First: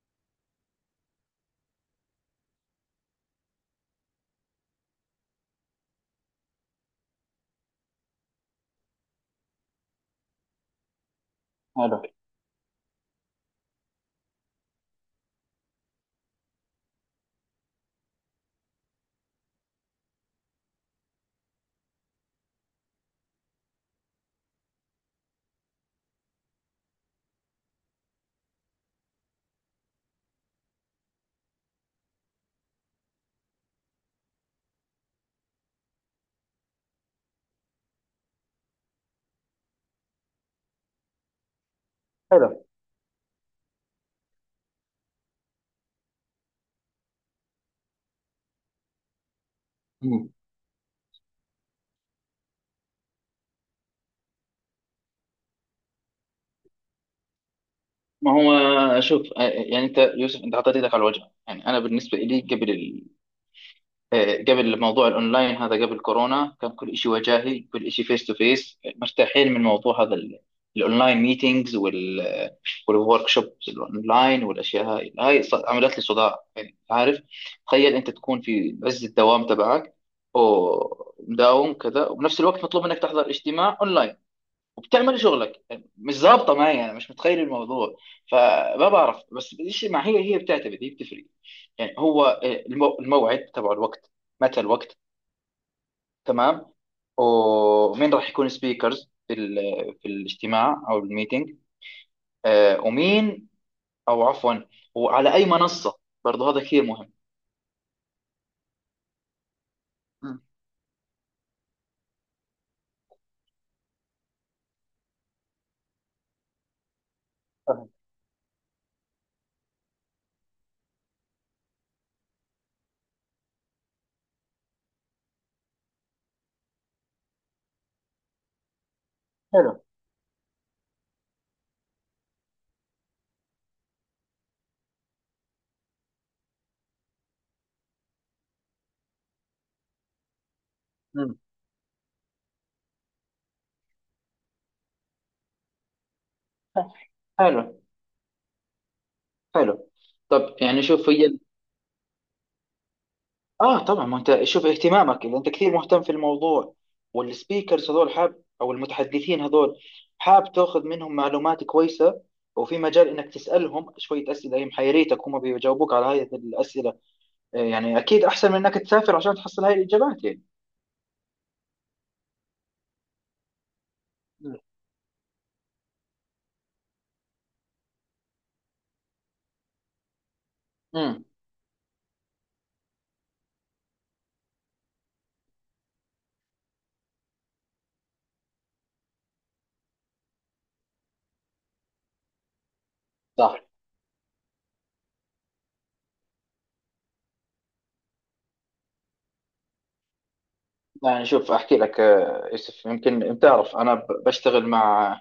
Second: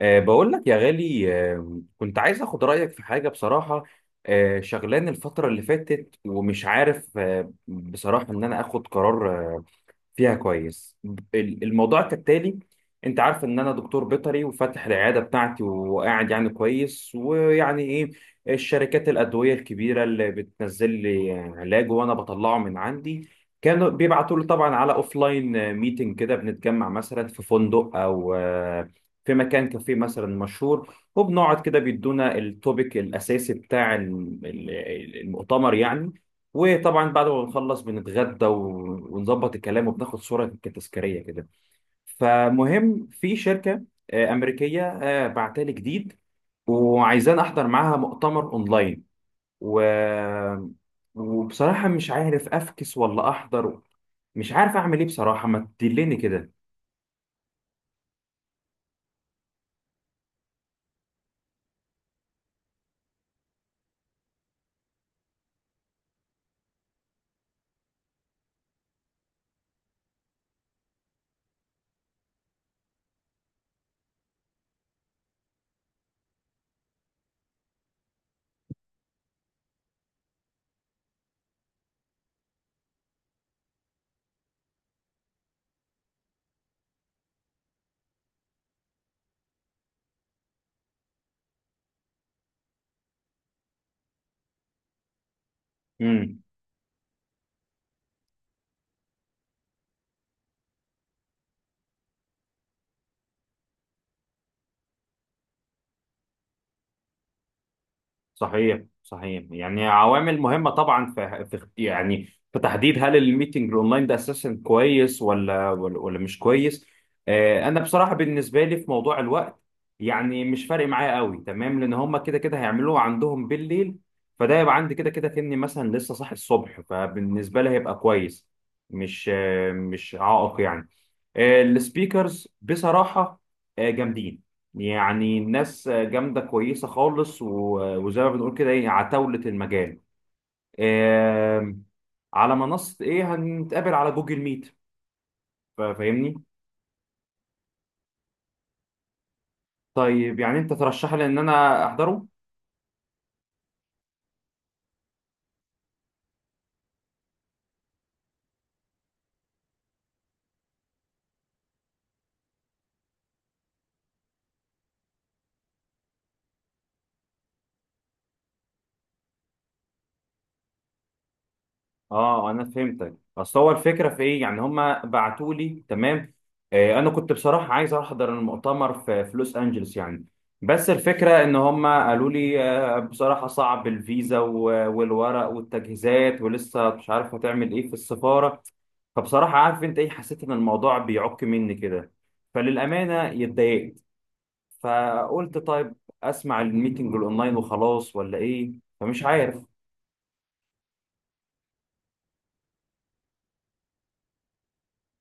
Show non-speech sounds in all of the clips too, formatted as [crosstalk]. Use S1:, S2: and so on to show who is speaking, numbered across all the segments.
S1: بقول لك يا غالي، كنت عايز اخد رأيك في حاجة بصراحة. شغلان الفترة اللي فاتت ومش عارف، بصراحة ان انا اخد قرار فيها كويس. الموضوع
S2: حلو،
S1: كالتالي. انت عارف ان انا دكتور بيطري وفاتح العياده بتاعتي وقاعد يعني كويس، ويعني ايه الشركات الادويه الكبيره اللي بتنزل لي علاج وانا بطلعه من عندي. كانوا بيبعتوا لي طبعا على اوف لاين ميتنج، كده بنتجمع مثلا في فندق او في مكان كافيه مثلا مشهور، وبنقعد كده بيدونا التوبيك الاساسي بتاع المؤتمر يعني. وطبعا بعد ما بنخلص بنتغدى ونظبط الكلام وبناخد صورة تذكارية كده.
S2: حلو.
S1: فمهم في شركة أمريكية بعتالي جديد، وعايزان أحضر معاها مؤتمر أونلاين و...
S2: مم.
S1: وبصراحة مش عارف أفكس ولا أحضر. مش عارف أعمل إيه بصراحة، ما تدلني كده.
S2: ما هو، شوف، يعني انت يوسف، انت حطيت ايدك على الوجع. يعني انا بالنسبه لي قبل قبل موضوع الاونلاين هذا، قبل كورونا، كان كل شيء وجاهي، كل شيء فيس تو فيس، مرتاحين. من موضوع هذا الاونلاين ميتينجز والورك شوبس الاونلاين والاشياء هاي عملت لي صداع. يعني عارف، تخيل انت تكون في عز الدوام تبعك، ومداوم كذا، وبنفس الوقت مطلوب منك تحضر اجتماع اونلاين وبتعمل شغلك. مش ظابطه معايا، انا مش متخيل الموضوع. فما بعرف، بس الشيء مع هي بتعتمد، هي بتفرق. يعني هو الموعد تبع الوقت، متى الوقت.
S1: مم.
S2: تمام. ومين راح يكون سبيكرز في في الاجتماع او الميتنج، آه، ومين او عفوا وعلى اي منصه؟ برضه هذا كثير مهم.
S1: صحيح، صحيح، يعني عوامل
S2: مم.
S1: مهمة طبعا في يعني في تحديد هل الميتنج الاونلاين ده اساسا كويس ولا مش كويس. انا
S2: فهم.
S1: بصراحة بالنسبة لي في موضوع الوقت، يعني مش فارق معايا قوي تمام، لان هم كده كده هيعملوه عندهم بالليل. فده يبقى عندي كده كده كأني مثلا لسه صاحي الصبح، فبالنسبة لي هيبقى كويس،
S2: حلو.
S1: مش عائق يعني. السبيكرز بصراحة جامدين، يعني الناس جامدة كويسة خالص، وزي ما بنقول كده ايه عتاولة المجال.
S2: مم.
S1: آم، على منصة ايه؟ هنتقابل على جوجل ميت، فاهمني.
S2: حلو، حلو.
S1: طيب،
S2: طب
S1: يعني انت
S2: يعني شوف،
S1: ترشح لي ان
S2: هي
S1: انا احضره؟
S2: اه طبعا، ما انت شوف اهتمامك، اذا انت كثير مهتم في الموضوع والسبيكرز هذول، حاب او المتحدثين هذول حاب تاخذ منهم معلومات كويسه، وفي مجال انك تسالهم شويه اسئله هي محيريتك، هم بيجاوبوك على هذه الاسئله، يعني اكيد احسن من انك تسافر عشان تحصل هاي الاجابات يعني.
S1: اه، انا فهمتك، اصل هو الفكره في ايه،
S2: مم.
S1: يعني هما بعتوا لي تمام. انا كنت بصراحه عايز احضر المؤتمر في لوس انجلوس يعني، بس
S2: مم.
S1: الفكره ان هما قالوا لي بصراحه صعب الفيزا والورق والتجهيزات، ولسه مش عارف هتعمل ايه في السفاره. فبصراحه عارف انت ايه، حسيت ان الموضوع بيعك مني كده، فللامانه
S2: صح.
S1: اتضايقت. فقلت طيب، اسمع الميتنج الاونلاين وخلاص، ولا ايه؟ فمش عارف.
S2: يعني شوف، احكي لك يوسف، يمكن بتعرف انا بشتغل مع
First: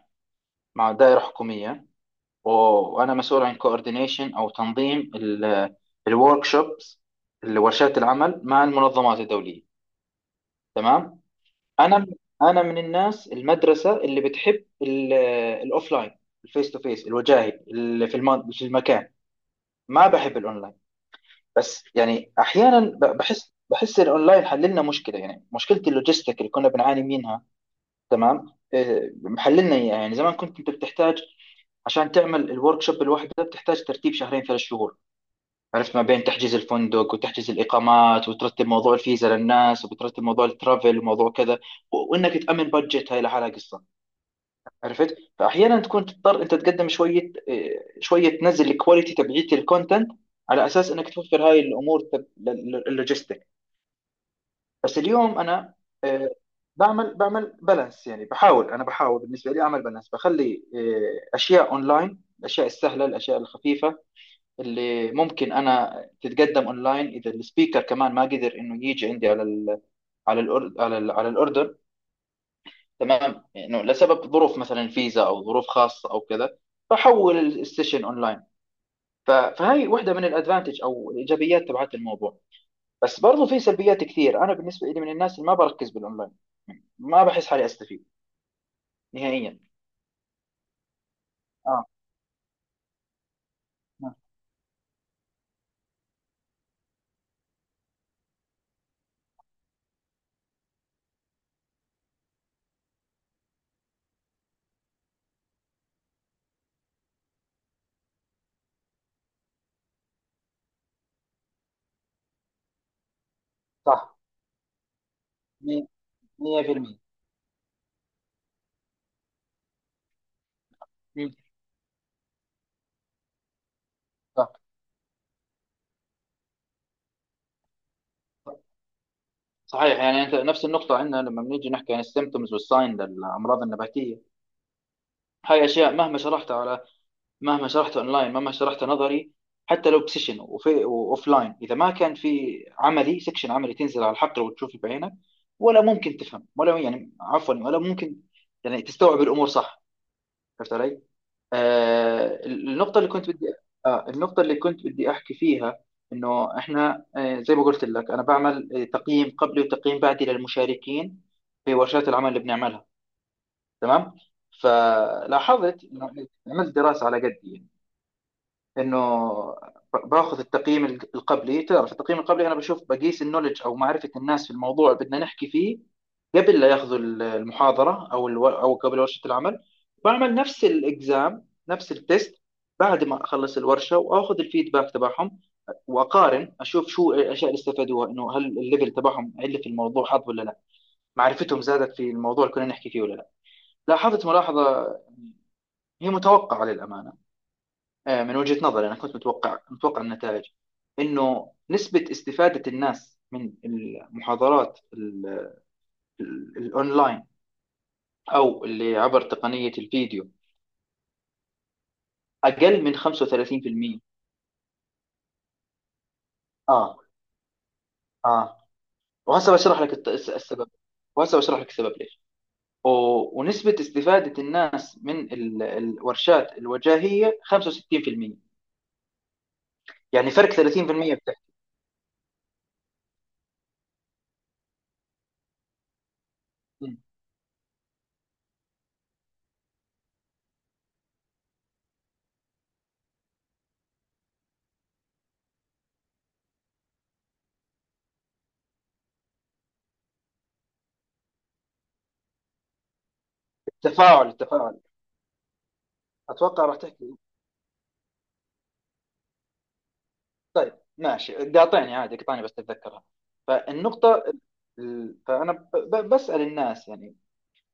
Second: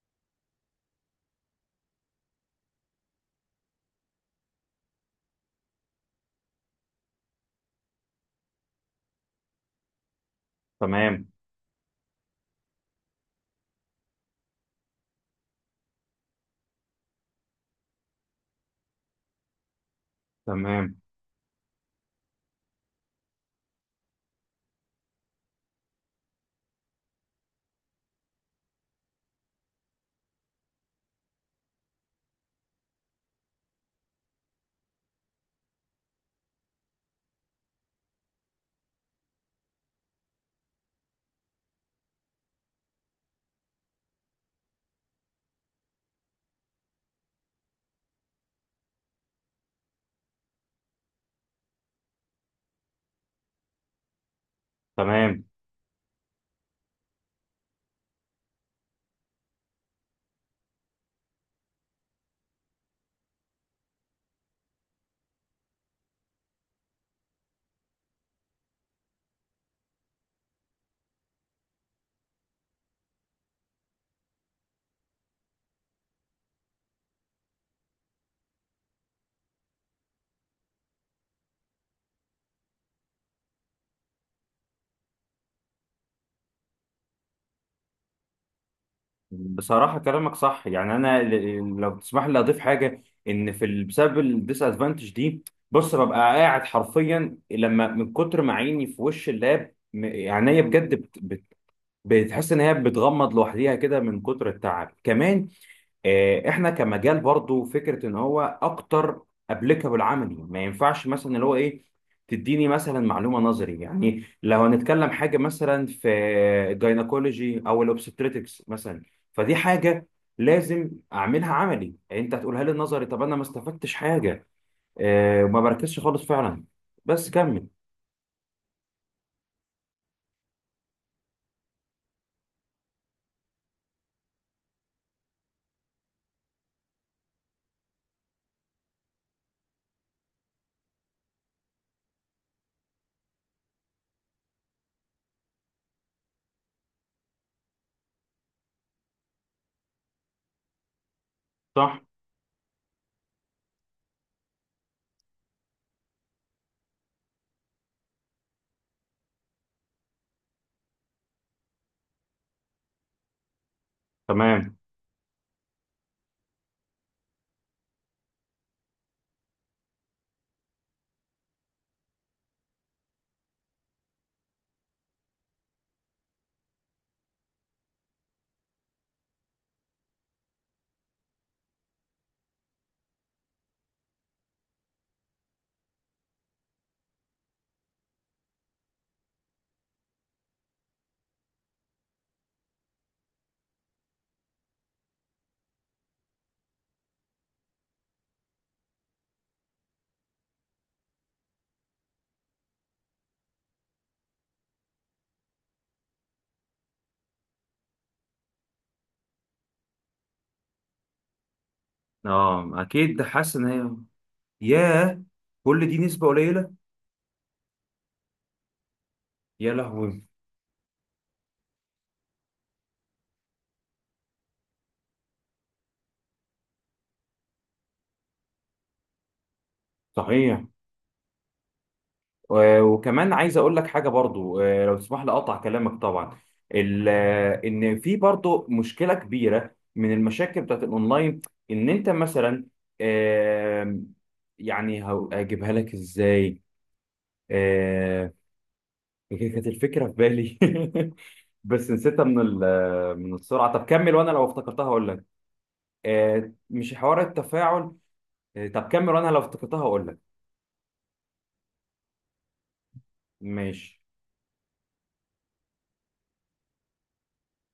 S2: دائره حكوميه، وانا مسؤول عن كوردينيشن او تنظيم الورك شوبس، ورشات العمل مع المنظمات الدوليه. تمام.
S1: تمام.
S2: انا انا من الناس، المدرسه اللي بتحب الاوفلاين، الفيس تو فيس، الوجاهي اللي في في المكان. ما بحب الاونلاين،
S1: تمام.
S2: بس يعني احيانا بحس الاونلاين حل لنا مشكله، يعني مشكله اللوجيستيك اللي كنا بنعاني منها. تمام. إيه، محل لنا إياها. يعني زمان كنت انت بتحتاج، عشان تعمل الورك شوب الواحده بتحتاج ترتيب شهرين ثلاث شهور، عرفت، ما بين تحجز الفندق وتحجز الإقامات وترتب موضوع الفيزا للناس، وبترتب موضوع الترافل وموضوع كذا، وإنك تأمن بادجت هاي لحالها قصة. عرفت؟ فأحيانا تكون تضطر أنت تقدم شوية، شوية تنزل الكواليتي تبعيت الكونتنت، على أساس إنك توفر هاي الأمور اللوجيستيك. بس اليوم
S1: تمام.
S2: أنا إيه، بعمل بالانس. يعني بحاول، أنا بحاول بالنسبة لي أعمل بالانس، بخلي أشياء أونلاين، الأشياء السهلة، الأشياء الخفيفة اللي ممكن انا تتقدم اونلاين، اذا السبيكر كمان ما قدر انه يجي عندي على ال على الأر- على ال- على الاردن. تمام، انه لسبب ظروف، مثلا فيزا او ظروف خاصه او كذا، فحول السيشن اونلاين. فهي واحده من الادفانتج او الايجابيات تبعت الموضوع. بس برضو في سلبيات كثير، انا بالنسبه لي من الناس اللي ما بركز بالاونلاين، ما بحس حالي استفيد نهائيا.
S1: بصراحة كلامك صح، يعني أنا
S2: اه،
S1: لو تسمح لي أضيف حاجة، إن في بسبب الديس أدفانتج دي. بص، ببقى قاعد حرفيا لما من كتر ما عيني في وش اللاب عينيا بجد بتحس إن هي بتغمض لوحديها كده من كتر التعب كمان. احنا كمجال برضو فكره ان هو اكتر ابليكابل عملي، ما ينفعش مثلا اللي هو ايه، تديني مثلا معلومه نظري،
S2: صح،
S1: يعني لو هنتكلم حاجه مثلا
S2: 100%.
S1: في الجاينكولوجي او الاوبستريتكس مثلا، فدي حاجه لازم اعملها عملي، انت هتقولها لي نظري، طب انا ما استفدتش حاجه.
S2: صح،
S1: وما بركزش خالص فعلا، بس كمل.
S2: صحيح. يعني انت نفس النقطة، عندنا لما بنيجي نحكي عن السيمتومز والساين للأمراض النباتية، هاي أشياء مهما شرحتها أونلاين، مهما شرحتها نظري، حتى لو بسيشن وأوفلاين، إذا ما كان في سكشن عملي تنزل على الحقل وتشوف بعينك، ولا ممكن تفهم، ولا يعني، عفوا، ولا ممكن يعني تستوعب الأمور، صح؟ عرفت علي؟
S1: صح.
S2: آه، النقطة اللي كنت بدي النقطة اللي كنت بدي أحكي فيها، إنه إحنا زي ما قلت لك أنا بعمل تقييم قبلي وتقييم بعدي للمشاركين في ورشات العمل اللي بنعملها. تمام.
S1: تمام.
S2: فلاحظت إنه، عملت دراسة على قدي، انه باخذ التقييم القبلي، تعرف التقييم القبلي، انا بشوف، بقيس النولج او معرفه الناس في الموضوع اللي بدنا نحكي فيه قبل لا ياخذوا المحاضره او او قبل ورشه العمل. بعمل نفس الاكزام، نفس التست، بعد ما اخلص الورشه واخذ الفيدباك تبعهم، واقارن، اشوف شو الاشياء اللي استفادوها، انه هل الليفل تبعهم عله في الموضوع حظ ولا لا، معرفتهم زادت في الموضوع اللي كنا نحكي فيه ولا لا. لاحظت ملاحظه هي متوقعه للامانه، من وجهة نظري أنا كنت متوقع النتائج، إنه نسبة استفادة الناس من المحاضرات الأونلاين أو اللي عبر تقنية الفيديو
S1: اه،
S2: أقل من
S1: اكيد حاسس ان هي.
S2: 35%.
S1: ياه، كل دي نسبه قليله.
S2: آه آه وهسه
S1: يا
S2: بشرح لك
S1: لهوي.
S2: السبب. وهسه بشرح لك السبب ليش. ونسبة استفادة الناس من الورشات الوجاهية 65%، يعني فرق
S1: صحيح.
S2: 30%. بتحكي
S1: وكمان عايز اقول لك حاجه برضو، لو تسمح لي اقطع كلامك طبعا. ان في برضو مشكله كبيره من المشاكل بتاعت الاونلاين، ان انت مثلا، آم، يعني هجيبها لك ازاي؟ آه، كانت الفكره في بالي [laughs] بس نسيتها من السرعه، طب كمل
S2: التفاعل،
S1: وانا لو
S2: التفاعل،
S1: افتكرتها هقول لك.
S2: أتوقع راح
S1: مش
S2: تحكي.
S1: حوار، التفاعل. طب كمل وانا لو افتكرتها هقول لك.
S2: طيب، ماشي، بدي اعطيني عادي، اقطعني بس تتذكرها.
S1: ماشي.
S2: فالنقطة، فأنا بسأل الناس، يعني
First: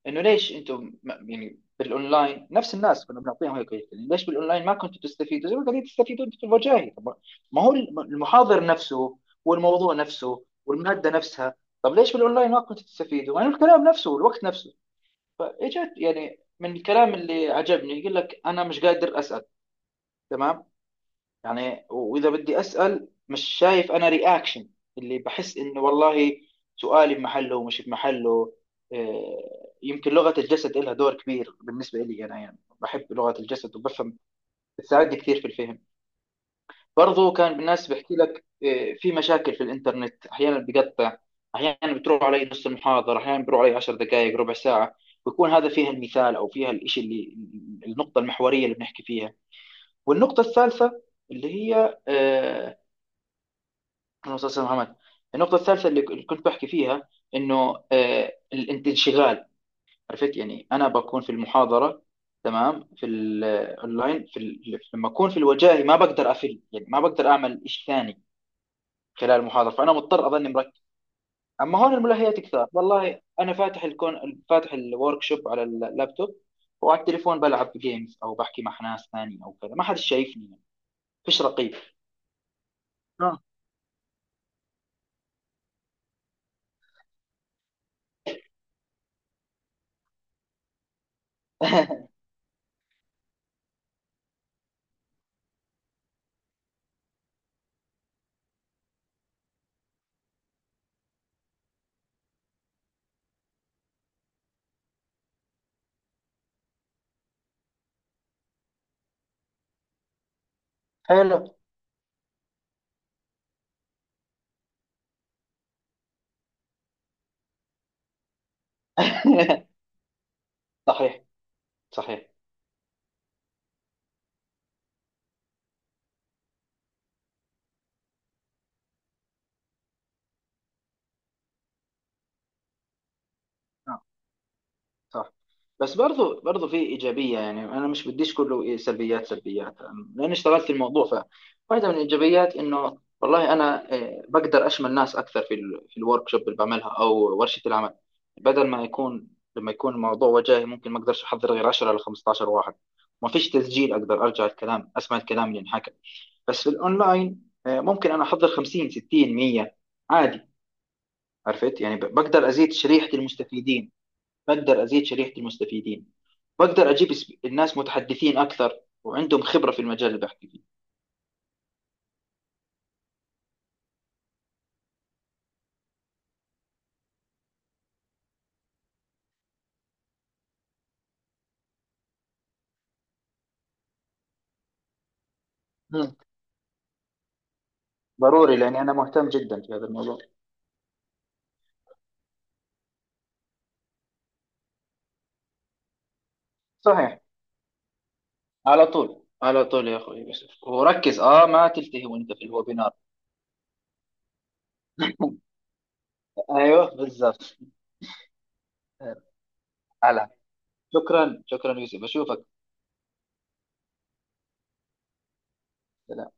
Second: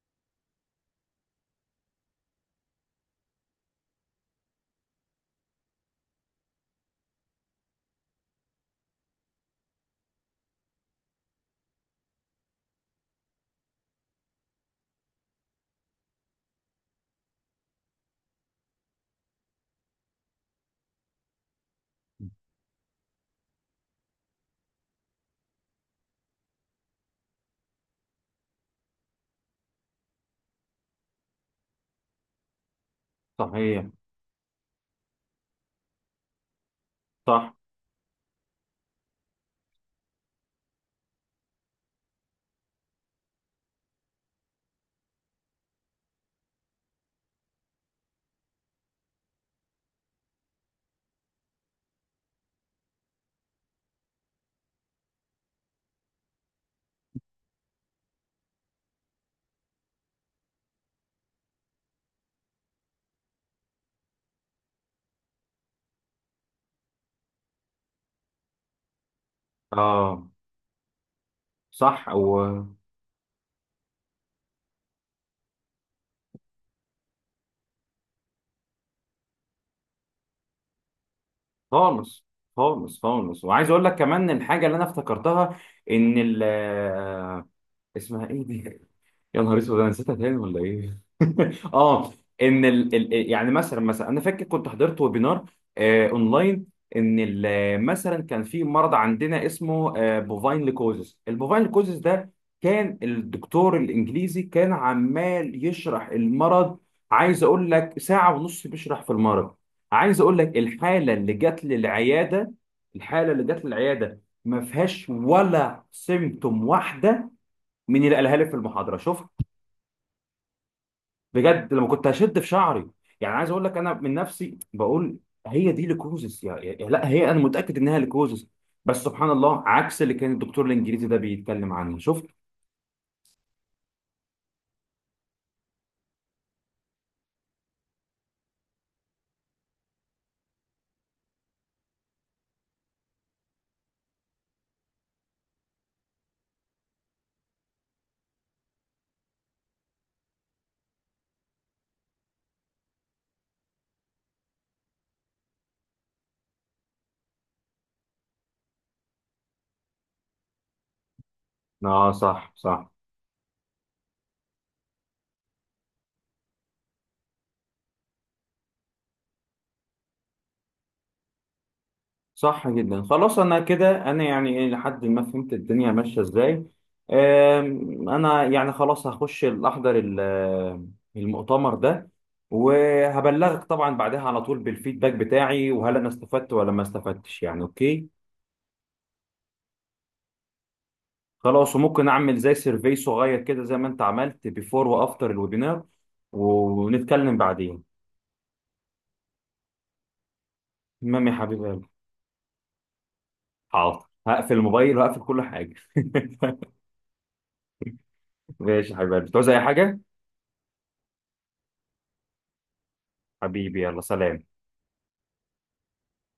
S2: إنه ليش أنتم يعني بالأونلاين، نفس الناس كنا بنعطيهم هيك هيك، يعني ليش بالأونلاين ما كنتوا تستفيدوا زي ما قاعدين تستفيدوا أنتوا في الوجاهي؟ طب ما هو المحاضر نفسه والموضوع نفسه والمادة نفسها، طب ليش بالأونلاين ما كنتوا تستفيدوا، يعني الكلام نفسه والوقت نفسه؟ فإجت، يعني، من الكلام اللي عجبني يقول لك أنا مش قادر أسأل. تمام. يعني واذا بدي اسال، مش شايف انا رياكشن اللي بحس انه والله سؤالي بمحله ومش بمحله. يمكن لغه الجسد لها دور كبير بالنسبه لي انا، يعني بحب لغه الجسد
S1: صحيح.
S2: وبفهم، بتساعدني كثير في الفهم. برضو
S1: صح.
S2: كان الناس بحكي لك في مشاكل في الانترنت، احيانا بقطع، احيانا بتروح علي نص المحاضره، احيانا بروح علي 10 دقائق، ربع ساعه، بيكون هذا فيها المثال او فيها الشيء اللي النقطه المحوريه اللي بنحكي فيها. والنقطه الثالثه اللي هي من مسلسل محمد، النقطة الثالثة اللي كنت بحكي فيها، إنه الانشغال. عرفت؟ يعني أنا بكون في المحاضرة، تمام، في الأونلاين في ال- لما أكون في الوجاهي ما بقدر أفل، يعني ما بقدر أعمل شيء ثاني خلال المحاضرة، فأنا مضطر
S1: اه.
S2: أظني مركز. أما هون
S1: صح.
S2: الملهيات كثار، والله أنا فاتح الكون، فاتح الورك شوب على اللابتوب، وعلى التليفون بلعب جيمز أو بحكي مع ناس ثانية أو كذا، ما حد شايفني يعني، فيش رقيب.
S1: خالص، خالص،
S2: اه.
S1: خالص، وعايز اقول لك كمان الحاجه اللي انا افتكرتها، ان ال آه، اسمها ايه دي؟ يا نهار اسود، انا نسيتها تاني ولا ايه؟ [laughs] اه،
S2: [laughs]
S1: ان يعني مثلا مثلا انا فاكر كنت حضرت ويبينار اونلاين، ان مثلا كان في مرض عندنا اسمه بوفاين ليكوزيس. البوفاين ليكوزيس ده كان الدكتور الانجليزي كان عمال يشرح المرض، عايز اقول لك ساعة ونص بيشرح في المرض. عايز اقول لك، الحالة اللي
S2: حلو.
S1: جت للعيادة، الحالة اللي جت للعيادة ما فيهاش ولا سيمتوم واحدة من اللي قالها لي في المحاضرة.
S2: [laughs] صحيح،
S1: بجد لما كنت
S2: صحيح،
S1: هشد في شعري، يعني عايز اقول لك انا من نفسي بقول هي دي ليكوزس، لا هي، انا متاكد انها ليكوزس، بس سبحان الله عكس اللي كان الدكتور الانجليزي ده بيتكلم عنه، شفت؟
S2: صح. بس برضو في ايجابيه، يعني انا مش بديش كله سلبيات، سلبيات. لان اشتغلت في الموضوع، فواحده من الايجابيات انه والله انا بقدر اشمل ناس اكثر في في الورك شوب اللي بعملها او ورشه العمل. بدل ما يكون لما يكون الموضوع وجاهي ممكن ما اقدرش احضر غير 10 ل 15 واحد، ما فيش تسجيل اقدر ارجع الكلام، اسمع الكلام اللي انحكى. بس في الاونلاين ممكن انا احضر 50، 60، 100 عادي. عرفت يعني،
S1: اه،
S2: بقدر
S1: صح،
S2: ازيد
S1: صح.
S2: شريحه المستفيدين، بقدر ازيد شريحه المستفيدين، بقدر اجيب الناس متحدثين اكثر وعندهم خبره في المجال اللي بحكي فيه.
S1: صح جدا، خلاص انا كده، انا يعني إيه، لحد ما فهمت الدنيا ماشيه ازاي. انا يعني خلاص هخش الاحضر المؤتمر ده، وهبلغك طبعا بعدها على طول بالفيدباك بتاعي، وهل انا
S2: مم.
S1: استفدت ولا ما استفدتش، يعني اوكي.
S2: ضروري، لاني انا مهتم جدا في هذا الموضوع.
S1: خلاص، وممكن اعمل زي سيرفي صغير كده زي ما انت عملت بيفور وافتر الويبينار،
S2: صحيح.
S1: ونتكلم بعدين.
S2: على طول، على طول يا اخوي يوسف، وركز،
S1: تمام يا حبيب
S2: ما
S1: قلبي،
S2: تلتهي وانت في الويبينار.
S1: حاضر، هقفل الموبايل وهقفل كل حاجه. [laughs]
S2: ايوه، بالضبط.
S1: ماشي يا حبيب
S2: آه،
S1: قلبي، تعوز اي حاجه؟
S2: على شكرا، شكرا يوسف، اشوفك.
S1: حبيبي، يلا سلام.
S2: سلام.